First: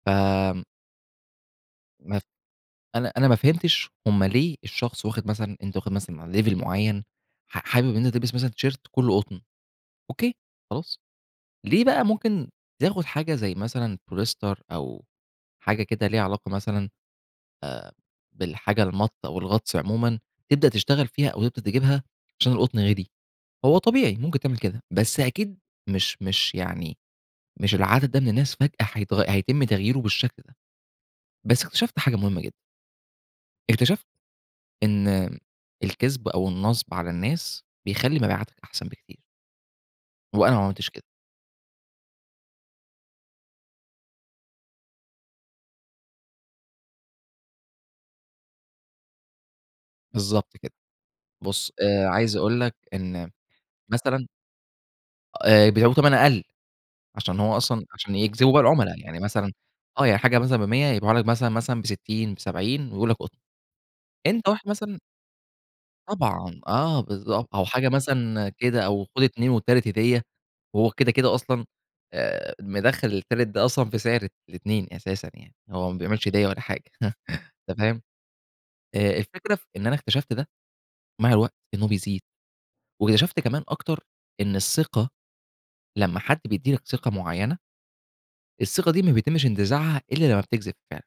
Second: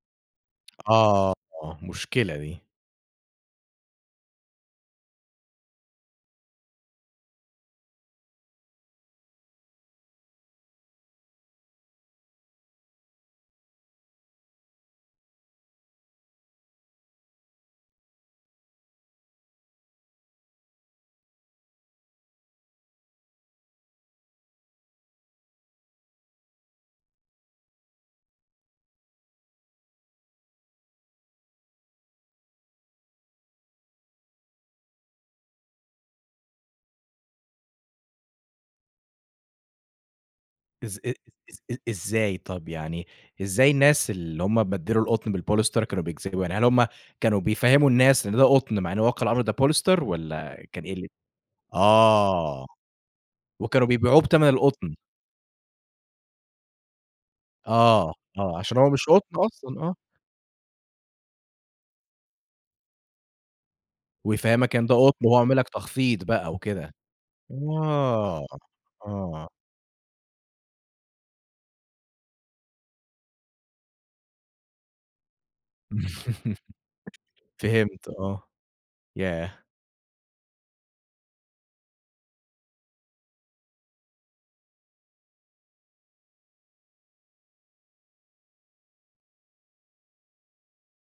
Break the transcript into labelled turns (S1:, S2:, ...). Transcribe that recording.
S1: فم
S2: آه،
S1: ما ف
S2: مشكلة دي.
S1: أنا أنا ما فهمتش هم ليه الشخص واخد مثلًا أنت واخد مثلًا level معّين ح حابب إن أنت تلبس مثلّا تيشيرت كُلّه قطن أوكي، خلاص. ليه بقى ممكن تاخُد حاجة زي مثلًا بوليستر أو حاجة كده ليها علاقة مثلًا آآ بالحاجة المَط أو الغطس عمومًا، تبدأ تشتغل فيها أو تبدأ تجيبها عشان القُطن غالي؟ هو طبيعي ممكن تعمل كده، بس أكيد مش مش يعني مش العدد ده من الناس فجأة حيتغ هيتم تغييرُه بالشكل ده. بس اكتشفتت حاجة مهمة جدًا. اكتشفت إن الكذب أو النصب على الناس بيخلّي مبيعاتك أحسن بكتير. وأنا ما عملتش
S2: إز
S1: كده.
S2: أ إز إز إزاي؟ طب يعني إزاي الناس اللي هم بدّلوا القُطن بالبوليستر كانوا بيكذبوا؟ يعني هل هم كانوا بيفهّموا الناس إن ده قُطن مع إنه واقع الأمر ده بوليستر
S1: بالضبط
S2: والّا
S1: كده.
S2: كان إيه ال
S1: بُص آآ عايز أقول
S2: آه.
S1: لك إن
S2: وكانوا بيبيعوه
S1: مثلًا
S2: بتَمَن القُطن.
S1: آآ بيبعيوه بتَمَن أقَل، عشان هو أصلًا
S2: آه،
S1: عشان يجذبوا
S2: آه.
S1: بقى
S2: عشان هو
S1: العُملا.
S2: مش
S1: يعني
S2: قُطن
S1: مثلًا
S2: أصلًا آه.
S1: آه. يعني حاجة مثلًا ب100، يبيعه لك مثلًا، مثلًا ب60، ب70 ويقول لك قُطن. أنت واحد
S2: ويفهِّمك إن ده
S1: مثلّا
S2: قُطن وهو عامل لك تخفيض بقى
S1: طبعًا.
S2: وكده.
S1: آه بالضبط. أو حاجة
S2: آه،
S1: مثلًا كده أو خُد
S2: آه.
S1: 2 والتالت هديّة وهو كده، كده أصلًا آآ مدخّل التالت ده أصلًا في سعر ال الاتنين أساسًا يعني. هو ما بيعملش هديّة ولا حاجة تمام؟
S2: فهمت آه.
S1: أ الفكرة في
S2: ياه!
S1: إن أنا اكتشفت ده مع الوقت إنه بيزيد، واكتشفت كمان أكتر إن الثقة لمّا حد بيدّي لك ثقة معيّنة الثقة دي ما بيتمّش انتزاعها إلّا لمّا بتكذب فع